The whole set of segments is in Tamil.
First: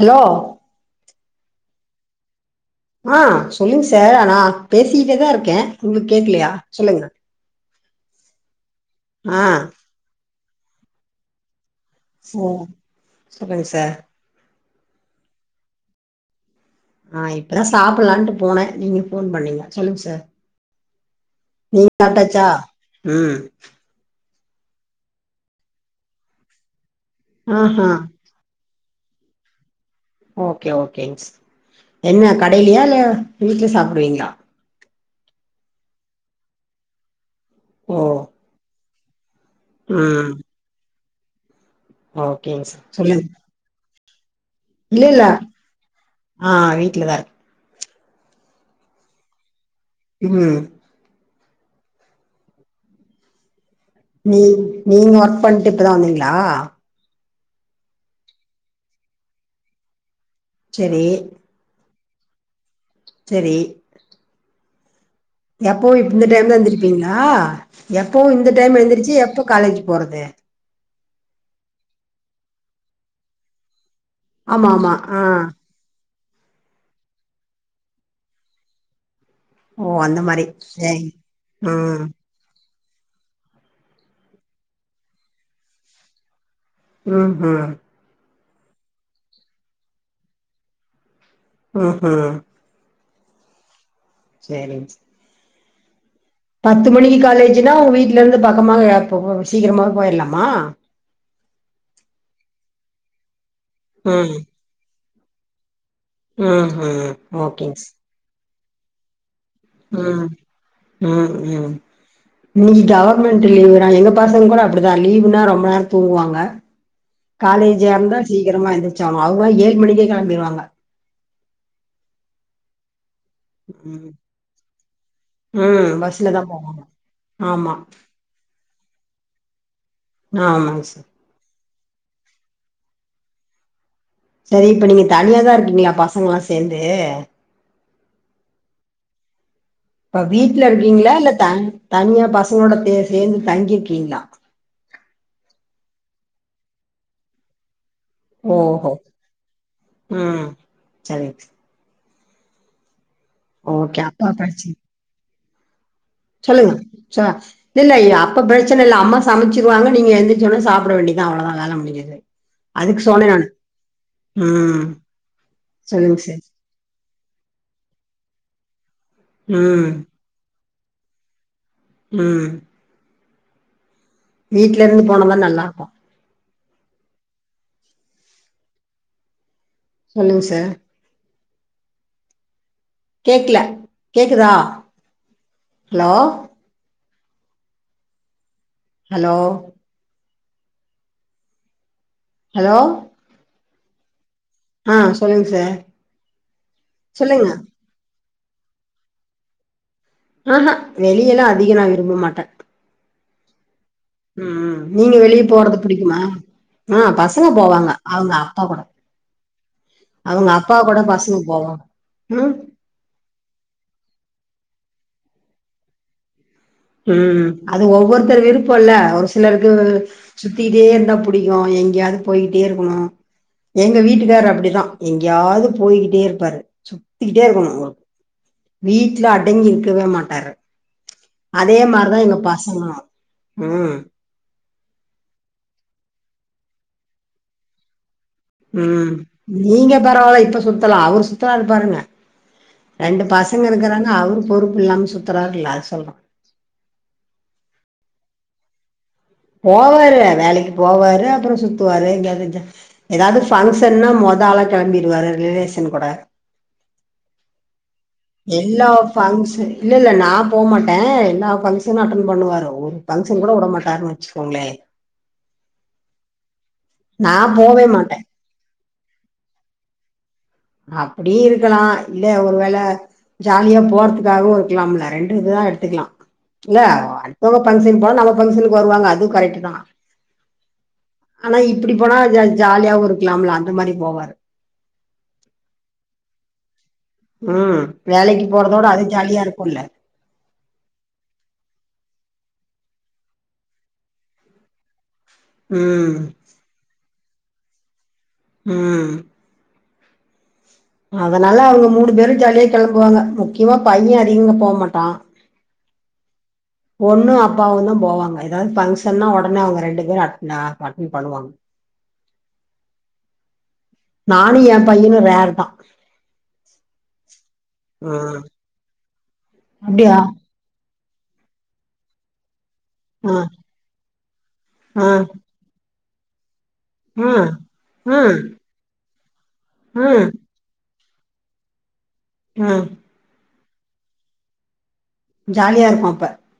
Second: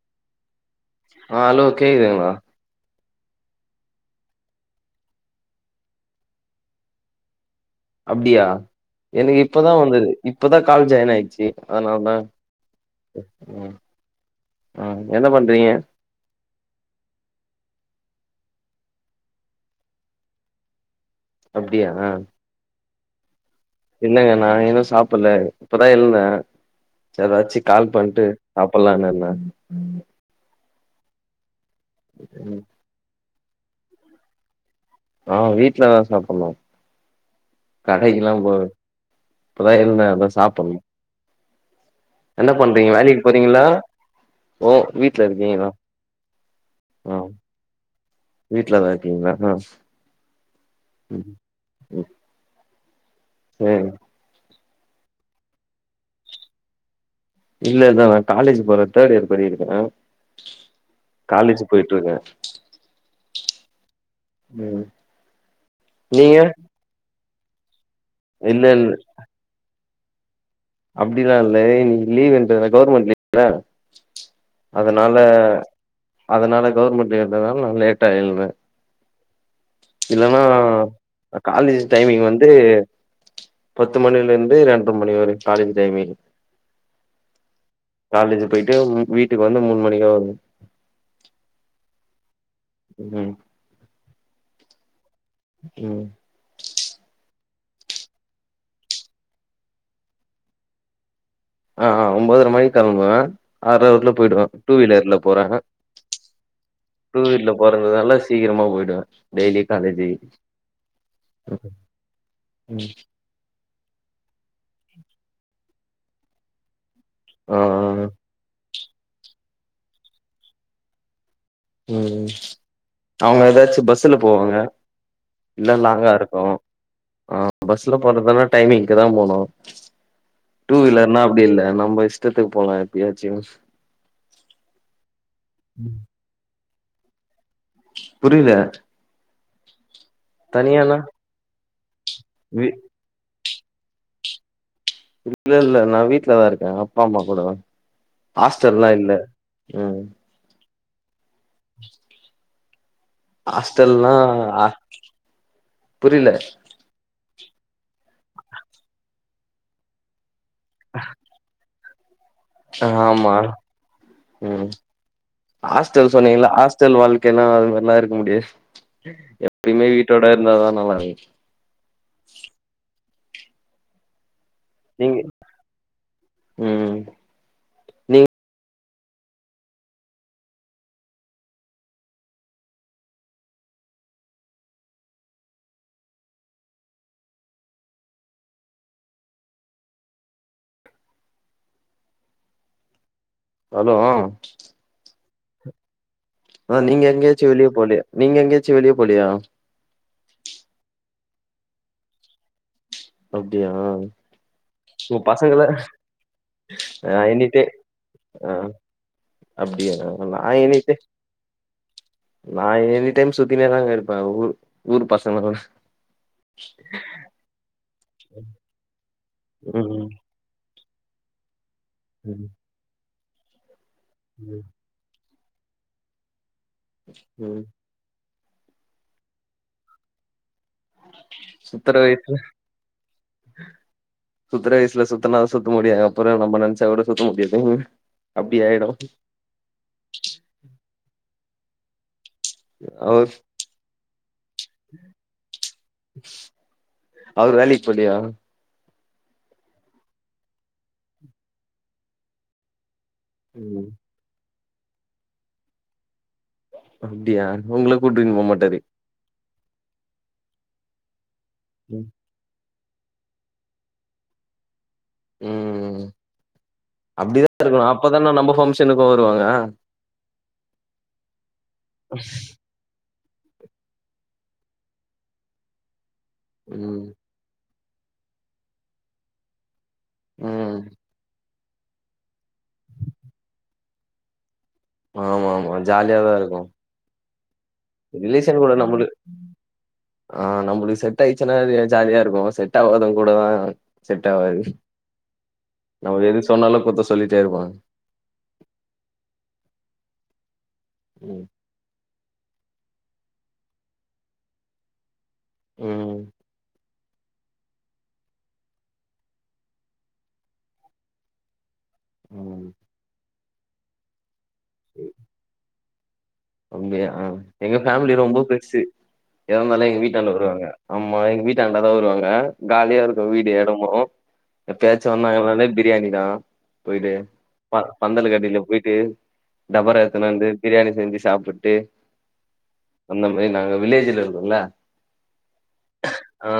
ஹலோ ஆ அலோ கேக்குதுங்களா ஆ சொல்லுங்க சார் நா பேசிட்டே தா இருக்கே உங்களுக்கு கேகலையா சொல்லுங்க அப்டியா எனக்கு ஆ இப்பதா வந்தது இப்பதா கால் ஜாயின் ஆயிடுச்சு அதனால நா ஓ சொல்லுங்க ஆ சார் ஆ என்ன பண்றீங்க நா இப்பதா சாப்பிலான்ட்டு போனேன் நீங்க ஃபோன் பண்ணீங்க சொல்லுங்க சார் நீ அப்டியா சாப்ட்டாச்சா ம் இல்லங்க நா இன்னு சாப்பிடல இப்பதா எழுந்தே ச ஏதாச்சு ஆஹா கால் பண்ட்டு சாப்பலான்னு இருந்தே ஓகே ஓகேங்க சார் என்ன ம் கடையிலையா இல்ல வீட்ல சாப்பிடுவீங்களா ஆ வீட்டுலதா சாப்புணு ஓ கடைக்குல்லா போல இப்பதா எழுந்தே அதா ம் சாப்புணு என்ன ஓகேங்க சார் பண்றீங்க வேலைக் சொல்லுங்க போறீங்களா ஓ இல்ல இல்ல வீட்ல இருக்கிங்களா ஆ வீட்லதா ம் இருக் வீட்லதா இர்க்கீங்களா ம் இரு [inaudible] செரி நீ நீங்க ஒர்க்ப்பண்ட்டு இப்பதா வந்திங்களா இல்ல இல்ல நா காலேஜ் போறே தேர்ட் இயர் படிக்கருக்றே செரீ காலேஜ் போய்ட்டி இருக்கே செரி ம் எப்போவு இந்த நீங்க டைம் தா எழுந்திருப்பீங்களா எப்போவு இந்த இல்ல டைம் இல்ல எழுந்திரிச்சு எப்போ காலேஜ் போறது அப்டிலா இல்ல இன்னிக்கி லீவ்ன்றது கவுர்மெண்ட் லீவ்தானே ஆமா ஆமா அதனால ஆ அதனால கவர்மெண்ட் லீவுன்றதுனால நா லேட்டா எழுந்த ஓ அந்த இல்லன்னா மாரி சேரி காலேஜ் ம் டைமிங் வந்து பத்து மணில இருந்து ரெண்டர மணி வரை காலேஜ் டைமிங் ம்ஹூம் காலேஜ் போய்ட்டு வீட்டுக்கு வந்து மூணு மணிக்கா வருவே ம்ஹூம் ம் சரிங் ம் பத்து மணிக்கு காலேஜ்னா ஒங்க வீட்டுல இருந்து பக்கமா போ சீக்கிரமா போயிரலாமா ஆ ஒம்பதுதரை மணிக்கு கிளம்புவே அர அவர்ல ம் போயிடுவே டூ வீலர்ல போற ம் ம் டூவீலர்ல ஓகேங்க போறதுனால சீக்கிரமா போயிடுவே டெய்லி காலேஜி ம் ம் ம் இன்னிக்கி கவர் மெண்ட் லீவ்ன்னா எங்க பசங்க கூட அப்டிதா லீவுன்னா ரொம்ப நேரோ தூங்குவாங்க ஆ காலேஜா ஆ இருந்தா சீக்கிரமா எந்திரச்சானு அவுங்களா ஏழு மணிக்கே கெளம்பிருவாங்க ம் அவுங்க ஏதாச்சு ம் பஸ்சுல போவாங்க இல்ல ம் லாங்கா பஸ்ல தா இருக்கு போவாங்க ஆ ஆமா பஸ்சுல போறதுனா டைமிங்க்கு தா போணு டூ ஆமாங்க சார் வீலர்னா அப்டி இல்ல நம்ப இஷ் டத்துக்கு போலா எப்பாயாச்சு செரி இப்ப நீங்க தனியாதா இருக்கிங்களா பசங்கல்லா சேந்து புரில இப்ப வீட்ல தனியானா இருக்கீங்களா இல்ல தன் தனியா வீ பசங்களோட தே சேந்து தங்கிருக்கீங்களா இல்ல இல்ல நா வீட்லதா இருக்கே அப்பா அம்மா கூட ஆஸ்டல்லா ஓஹோ இல்ல ம் ம் சரிங் [inaudible] [unintelligible] ஓகே ஆஸ்டல்லா அப்பா ஆ சொல்லுங் சா லில்லையா அப்ப பிரச்சன இல்ல அம்மா சமைச்சிருவாங்க நீங்க எந்தி ச்சோன சாப்பிட வேண்டியது தா அவ்ளோதா வேல முடிஞ்சது அதுக்கு சொன்னே ஆமா நானு ம் ஆஸ்டல் சொல்லுங்க சார் சொன்னீங்களா ஆஸ்டல் வாழ்க்கைனா அது மாரிலா இருக்க முடியாது ம் எப்பையுமே ம் வீட்டோட இருந்தா தா நல்லா இருக்கு ம் வீட்ல இருந்து நீங்க போனம்னா நல்லா இருக்கு ம் நீங்க சொல்லுங் சார் கேக்குல கேக்குதா ஹலோ ஹலோ ஹலோ ஹலோ ஆ சொல்லுங் சார் ஆ நீங்க சொல்லுங்க எங்கயாச்சு வெளிய போலையா நீங்க எங்கயாச்சும வெளிய போலையா ஆஹா வெளியெல்லா அதிக நா விரும்ப மாட்டே அப்டியா ம் ம் நீங்க உங்க வெளிய பசங்கள போறது புடிக்குமா ஆ பசங்க போவாங்க அவங்க ஆ அப்பா கூட அப்டியா நா அவங்க அப்பா எனிடே கூட பசங்க போவா ம் டேம் சுத்தினே தாங்க இருப்பே ஊர் ஊர் பசங்களோட ம் அது ஒவ்வொருத்தர் விருப்போல ஒரு சிலருக்கு ம் சுத்திட்டே இருந்தாப் புடிக்கு எங்கேயாவது ம் போயிட்டே இருக்கணு எங்க வீட்டுக்கார் ம் அப்பிடிதா எங்கையாது போய்கிட்டே இருப்பாரு சுத்திக்கிட்டே ம். இருக்கணு ஒ வீட்ல அடங்கி இருக்கவே மாட்டாரு அதே சுத்துற மாரிதா வயசுல எங்க பசங்களு ம் சுத்தற வயசுல சுத்தனா சுத்த முடியு அப்பறோ நம்ப நெனைச்சா கூட சுத்த முடியாதுங்க ம் நீங்க பரவாயில்ல இப்ப சுத்தலா அவரு சுத்துறாரு பாருங்க ரெண்டு அவர் பசங்க இருக்குறாங்க அவரு பொறுப்பு இல்லாம சுத்துறாருல அத சொல்றே அவரு வேலைக்கி போலியா போவாரு வேலைக்கு போவாரு அப்பறோ சுத்துவாரு எங்கயாது ஜா ஏதாவது ம் பங்க்ஷன்னா மொத ஆளா கெளம்பிடுவாரு ரிலேஷன் கூட அப்டியா உங்கள கூட்டின் போமாட்டாரு பங்க்ஷன் இல்ல இல்ல நா போமாட்டே எல்லா பங்க்ஷன்னு ம் அட்டன் பண்ணுவாரு ஒரு பங்க்ஷன் கூட விட மாட்டாருனு வச்சிக்கோங்களே ம்ம் நா அப்டிதா இருக்கணு போவே மாட்டே அப்பதானே நம்ம பங்க்ஷனுக்கு வருவாங்க அப்டியு இருக்கலா இல்ல ஒருவேள ஜாலியா போறதுக்காகவு இருக்கலாம்ல ரெண்டு இதா எடுத்துக்கலா இல்ல ம் [unintelligible] போவ பங்க்ஷன் போவோ நம்ம பங்க்ஷனுக்கு வருவாங்க அது கரக்ட்டு தா ம் ஆனா இப்பிடி போனா ஜா ஜாலியாவு இருக்கலாம்ல அந்த மாரி போவாரு ஆமா ஆமா ஜாலியாதா இருக்கு ஆ வேலைக்கு ரிலேஷன் கூட போறதோட அது நம்மளு ஜாலியா இருக்குல்ல ஆ நம்பளுக்கு செட் ஆயிச்சுன்னா அது ஜாலியா இருக்கு செட் ஆவாதவுங்க கூடதா செட் ஆவாது ம் நம்ம எது சொன்னாலு குத்தோ சொல்லிட்டே இருப்பாங்க. ம் ம் அதனால அவுங்க மூணு பேரு ஜாலியா கெளம்புவாங்க முக்கியமா பைய அதிகமா போமாட்டா ம் பொண்ணு அப்பாவு தா போவாங்க எதாவது ஃபங்ஷன்னா ஒடனே அவுங்க ரெண்டு பேரு அட் ஆ அட்டெண் பண்ணுவாங்க. ம் நானு எ பையனு ரேர் தா அப்டியா எங்க ஃபேமிலி ரொம்ப ம் பெருசு எதானாலு எங்க அப்டியா வீட்டாண்ட வருவாங்க. ஆமா எங்க வீட்டாண்ட தா வருவாங்க ஜாலியா இரு க்கு ஆ வீடு எடமு ஆ எப்பயாச்சு வந்தாங்கன்னாலே பிரியாணி தா போயிட்டு ஆ ப ஆ பந்தலுக் கடைல போய்ட்டு டபரா ஆ எடுத்துனு வந்து பிரியாணி செஞ்சு சாப்டுட்டு ஆ அந்த மாரி நாங்க வில்லேஜ்ல இருக்கோல்ல ஜாலியா இருக்கு அப்ப ஆ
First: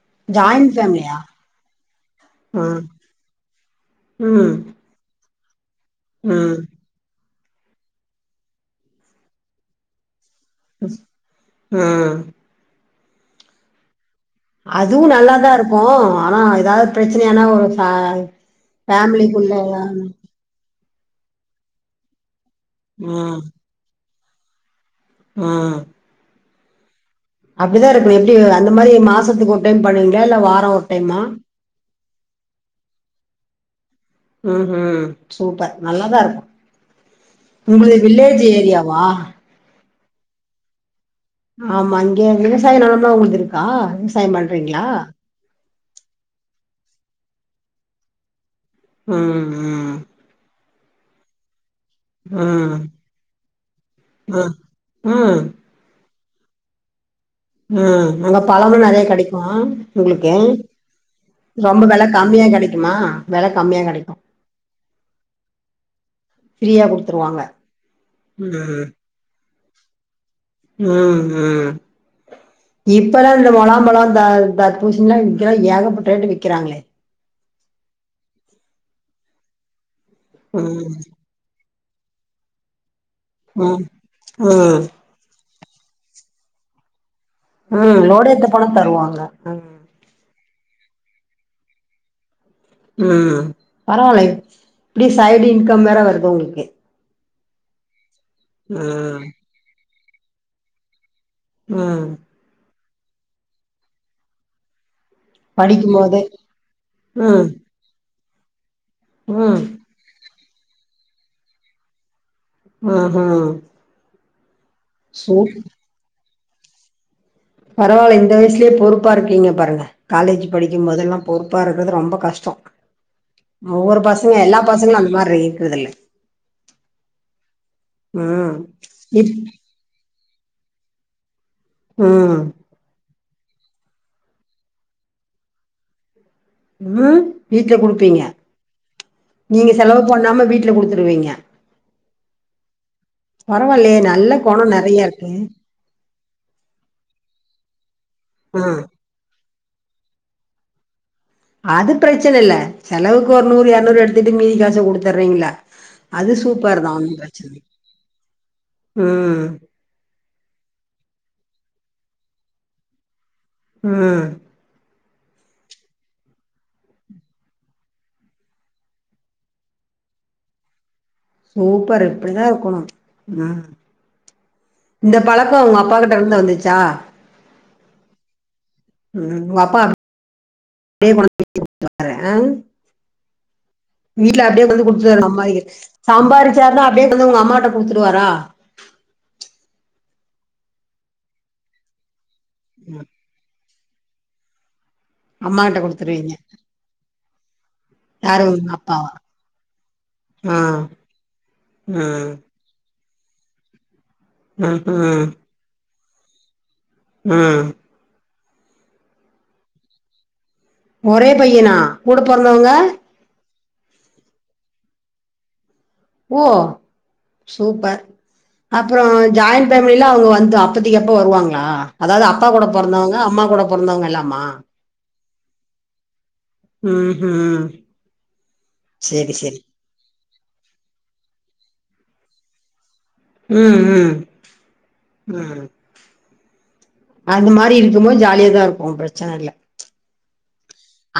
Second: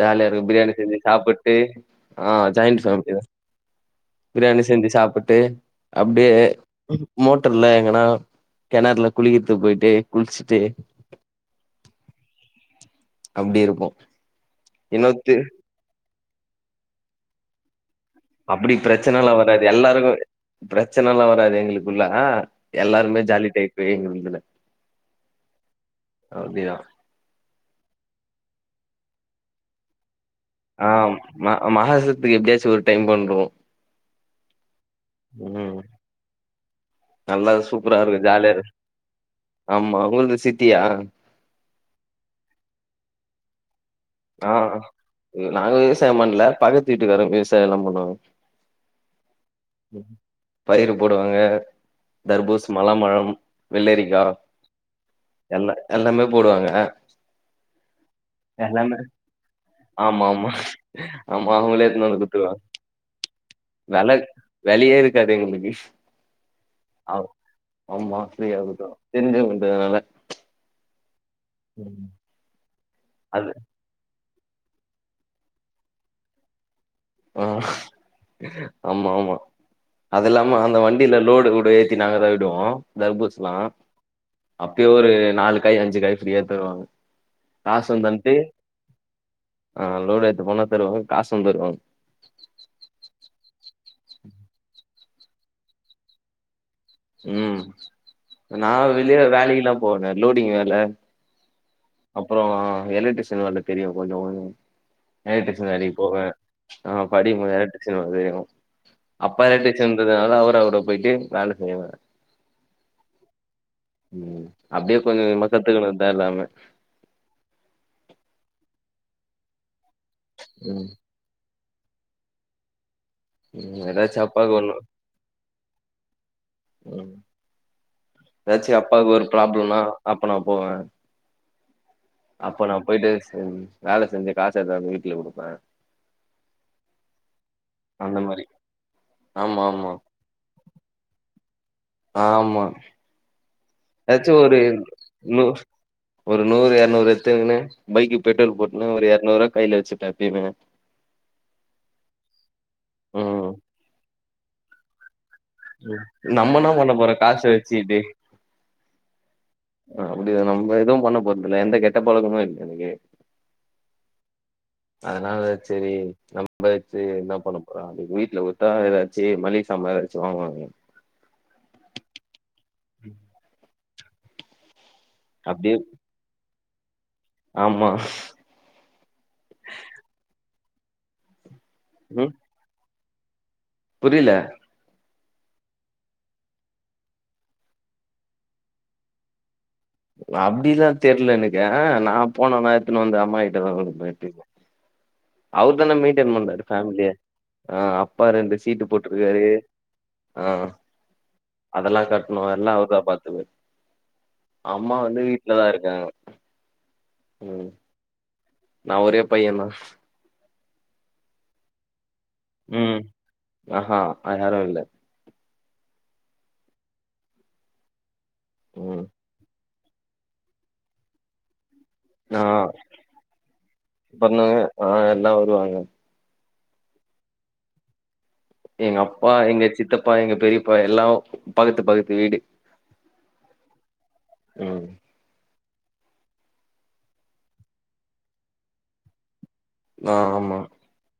ஜாலியா இருக்கு பிரியாணி ஜாயிண்ட் செஞ்சு ஃபேமிலியா சாப்புட்டு ஆ ஜாயிண்ட் ஃபேமிலி தா ம் பிரியாணி செஞ்சு சாப்புட்டு அப்டியே ம் மோட்டர்ல எங்கன்னா கெணர்ல குளிக்கத்து போயிட்டு குளிச்சுட்டு ஆ அப்டி இருப்போ அதுவு இன்னொத்து நல்லாதா இருக்கு ஆனா எதாவது பிரச்சனையானா ஒரு ஆ ஃபேமிலிக்குள்ளலா பிரச்சனல்லா வராது எங்களுக்குள்ள எல்லாருமே ம் ஜாலி டைப்பு எங்க இதுல. ம் அப்டியா அப்டிதா இருக்கணு எப்டி அந்த மாரி மாசத்துக்கு ஒரு டைம் பண்ணுவீங்களா இல்ல வா ஆ மா மஹாசத்துக்கு எப்டியாச்சு ஒரு டைம் பண்றுவோ ம்ஹூம் சூப்பர் ம் நல்லாதா இருக்கு. நல்லா சூப்பரா உங்களது இருக்கு வில்லேஜ் ஜாலியா இருக்கு ஏரியாவா ஆமா உங்கள்து சிட்டியா ஆமா அங்கே விவசாய நெலம்லா உங்களது இருக்கா விவசாயம் ஆ பண்றீங்களா நாங்க விவசாயம் பண்ல பக்கத்து வீட்டுக்காரங்க விவசாயலா பண்ணுவாங்க. ம் ம் பயிரு போடுவாங்க. ஆ தர்பூஸ் மலாமழம் வெள்ளரிக்கா ஆ ஆ எல்லா எல்லாமே போடுவாங்க அ நல்லா பழமு எல்லாமே நறைய கெடைக்கு ஆமா உங்களுக்கு ஆமா ஆமா ரொம்ப அவங்களே வெல எத்துனு வந்து கம்மியா குடுத்துருவாங்க கெடைக்குமா வெல கம்மியா கெடைக்கு வெலையே இருக்காது எங்களுக்கு ஃப்ரீயா ஆ குடுத்துருவாங்க ஆமா ம் ஃபிரீயாவுதோ தெரிஞ்சவங்கன்றனால ம் ம் இப்பெல்லா அது இந்த மலாம்பழ த தர்பூசனிலா இங்கெல்லா ஏகப்பட்ட ரேட்டு விக்கிறாங்களே ஆ ஆமா ஆமா அது இல்லாம அந்த ம் வண்டியில லோடு கூடே [unintelligible] ஆயிடு தர்பூஸ்லா ம் ம் அப்பயே ஒரு நாலு காய் அஞ்சு காய் ஃப்ரீயா தருவாங்க ஆ காசு லோட் தந்ட்டு ஏத்த போனா தருவாங்க ஆ ஆ லோடு ஏத்த போனா தருவாங்க காசும் தருவாங்க ம் பரவாயில்ல இப்டி சைடு இன்கம் வேற வருது உங்களுக்கு ம் நா வெளிய ம் வேலைக்குல்லா போவனே லோடிங் வேல ம் அப்புற எலக்ட்ரிஷன் வேல தெரியு கொஞ்ச கொஞ்ச எலக்ட்ரிஷன் வேலைக்கு போவ படிக்கும்போதே ஆ படிக்கும் ம் போது எலக்ட்ரிஷன் வந்து அப்பா ம் எலக்ட்ரி ஷன்றதுனால அவர் அவர போயிட்டு வேல செய்வாரு ஆஹ ம் அப்டியே கொஞ்ச கொஞ்ச கத்துறதுதா எல்லாமே பரவாயில்ல இந்த வயசுலயே பொறுப்பா இருக்கீங்க பாருங்க காலேஜ் படிக்கும் ம் மொதல்லா பொறுப்பாக இருக்கறது ரொம்ப கஷ்ட ம் ஒவ்வொரு ஏதாச்சு பசங்க அப்பாக்கு எல்லா ஒண்ணு பசங்களு அந்த மாரி இருக்கறதில்ல ம் ஏதாச்சு அப்பாவுக்கு ஒரு ப்ராப்ளம்னா அப்ப நா போவ ம் அப்ப நா போயிட்டே சரி வேல செஞ்ச காசு ஏதாது வீட்ல குடுப்ப ம் வீட்ல அந்த குடுப்பீங்க மாரி ஆமா நீங்க ஆமா செலவு பண்ணாம வீட்ல குடுத்துருவீங்க ஆமா பரவாயில்லயே ஏதாச்சு ஒரு இன்னு ஒரு நூறு எரநூறு எடுத்துக்கின்னு பைக்கு பெட்ரோல் ஆ போட்டுன்னு, ஒரு எரநூறுவா கையில வச்சுப்ப எப்பியுமே அது பிரச்சன இல்ல, செலவுக்கு ஒரு ம் நூறு எரநூறு எடுத்துட்டு மீதி காசு குடுத்துர்றீங்களே அது நம்ம என்ன சூப்பர்தா பண்ண போறோ ஒன்னு காச பிரச்சன இல்ல வச்சுக்கிட்டு ம் ஆ அப்டியா நம்ம எதுவு பண்ணப் போறதுல்ல எந்த கெட்ட பழக்கமும் இல்ல எனக்கு ம் [inaudible] அதனால சரி நம்ம வச்சு என்ன பண்ணப் போறோ அப்டி வீட்ல குடுத்தா ஏதாச்சு மல்லிக சாமான் எதா ச்சு வாங்குவாங்க சூப்பர் இப்டிதா இருக்கணு ம் இந்த பழக்கம் அப்டியே உங்க அப்பாக்கிட் டருந்து வந்துச்சா ஆமா ம் உங்க அப்பா [inaudible] குடுத்துடுவாரு ஆ ம் புரில வீட்ல அப்டியே கொண்டந்து குடுத்துடுவாரு அம்மாக்கிட் சம்பாரிச்சாருனா அப்டியே கொண்டந்து உங்க அம்மாக்கிட்ட குடுத்துடுவாரா அப்டிலா தெர்ல எனக்கு ஆ நா போனன்னா எடுத்துன்னு ம் வந்து அம்மாக்கிட்டதா குடுப்ப அம்மா அவுர் கிட்ட தான குடுத்துருவீங்க மெயின்டென் பண்றாரு ஃபேமிலிய ஆ அப்பா யாரு ரெண்டு உங்க சீட்டு அப்பாவா போட்ருக்காரு ஆ அதெல்லா ம் கட்ணு எல்லா அவர் தா பாத்ப்பாரு ம் அம்மா வந்து ம் வீட்லதா இருக்காங்க ஆ ம் நா ஒரே பையே தா ஒரே பையனா கூட பெறந்தவங்க ஆ ஆ வேற யாரு இல்ல ஓ சூப்பர் அப்புறோ ம் ஜாயின்ட் பேமில அவுங்க வந்து அப்பத்தக்கு அப்ப வருவாங்களா அதாவது ஆ அப்பா கூட பொறந்தவங்க அம்மா கூட பொறந்தவங்க இல்லாமா பொண்ணுங்க ஆ எல்லா வருவாங்க உ ஹு எங்க அப்பா எங்க சித்தப்பா எங்க பெரியப்பா எல்லா பகத்து பகத்து வீடு உ ம் உ உ அந்த மாரி இருக்குபோது ஜாலியா தா இருக்கு பிரச்சனை இல்ல ஆ ஆமா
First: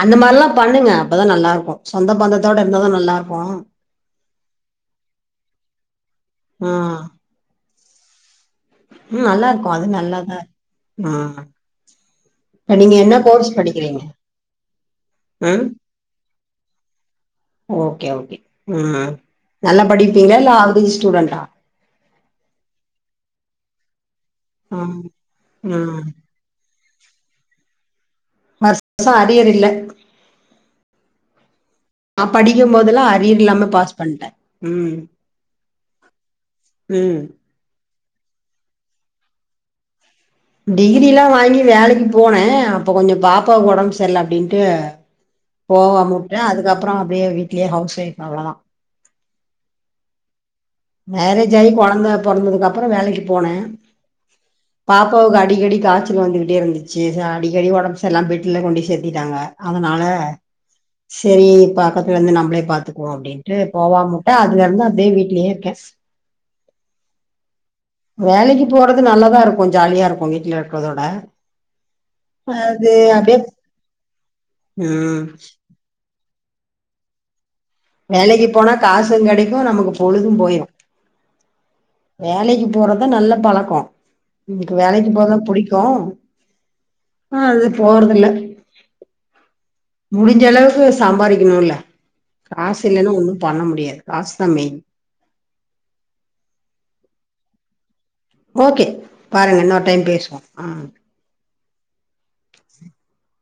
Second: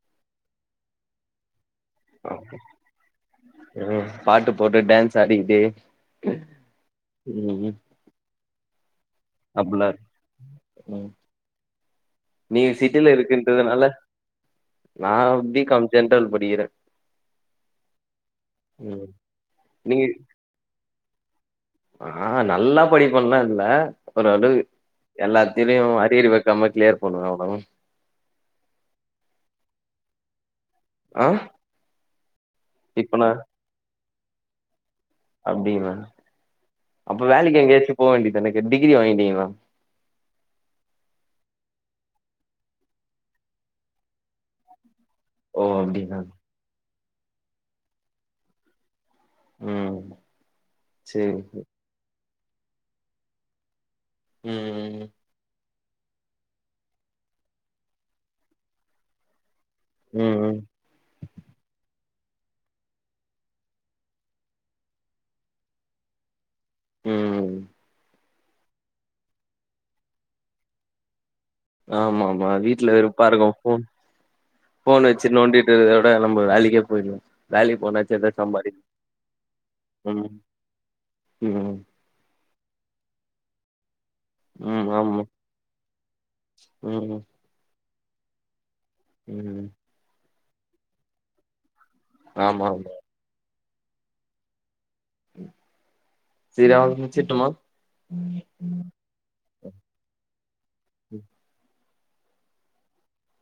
அந்த மாதிரில்லா பண்ணுங்க அப்பதா நல்லா இருக்கு சொந்த பந்தத்தோட இருந்தது நல்லா இருக்கு பாட்டு போட்டு டான்ஸ் ஆடிட்டு உ உ ம் நல்லா இருக்கு அது நல்லாதா ம் நீ நீங்க சிட்டில என்ன கோர்ஸ் இருக்குன்றதுனால படிக்கிறீங்க நா பி ம் காம் ஜென்ரல் படிக்கிறே ஓகே ஓகே ம் நல்லா நீங்க படிப்பீங்களா இல்ல ஆவரேஜ் ஸ்டூடண்ட்டா ஆ நல்லா படிப்போம்லா இல்ல ஒருளவு ம் எல்லாத்திலயு ம் அரியர் வைக்காம கிளியர் பண்ணனு அவ்வளோதா அப்ப அரியர் இல்ல ஆ நா படிக்கு போதெல்லா இப்பனா அரியர் இல்லாம பாஸ் பண்ட்டே அப்டிங்களா ம் அப்ப வேலைக்கு எங்கயாச்சு போவ வேண்டியது தானே டிகிரி வாங்கிட்டீங்களா டிகிரிலா வாங்கி வேலைக்கு போனே அப்போ கொஞ்சோ பாப்பாக்கு உடம்பு சரியில அப்டின்ட்டு ஓ போவாம அப்டிங்களா வுட்டே அதுக்கப்புறோ அப்டியே வீட்லயே ஹவுஸ் ஒய்ஃப் அவ்ளோதா உ மேரேஜ் ஆயி கொழந்த பொறந்ததுக்கு அப்றோ வேலைக்கு போனே ம் ம் பாப்பாவுக்கு அடிக்கடி காய்ச் க்ஸ் வந்துட்டே இருந்துச்சு அடிக்கடி உடம்பு சரியில்லாம பெட்ல கொண்டு சேர்த்திட்டாங்க அதுனால ம் ம் சேரி பக்கத்துல இருந்து நம்மளே பாத்துக்குவோ அப்படின்ட்டு போவாம மாட்டே அதுல இருந்து அப்டியே வீட்லயே இருக்கே [unintelligible] உ வேலைக்கு போறது நல்லதா இருக்கு ஜாலியா இருக்கு வீட்டுல இருக்கிறதோட ஆமா ஆமா அது வீட்டுல அப்படியே வெருப்பாருக்கு போன் போன் ம் வச்சு நோண்டி நம்ம வீட்ல இருக்குறத விட நம்ம வேலைக்கு போற வேலக்கு போன வேலைக்கு போனா காசு கிடைக்கு நமக்கு பொழுது போயிடு உ வேலைக்கு போறதுதா நல்ல பழக்கோ எனக்கு ம் வேலைக்கு ஆமா போக புடிக்கு ம் ஆ அது போறதுயில்ல உ முடிஞ்ச அளவுக்கு சம்பாரிக்கணும்ல ஆமா காசு ஆமா இல்லைனா ஒண்ணு பண்ண முடியாது காசு தா மெயின் செரி அவ்ளோதா வச்சிருட்டுமா ஓகே பாருங்க இன்னொரு டைம் பேசுவோ ஆ [inaudible]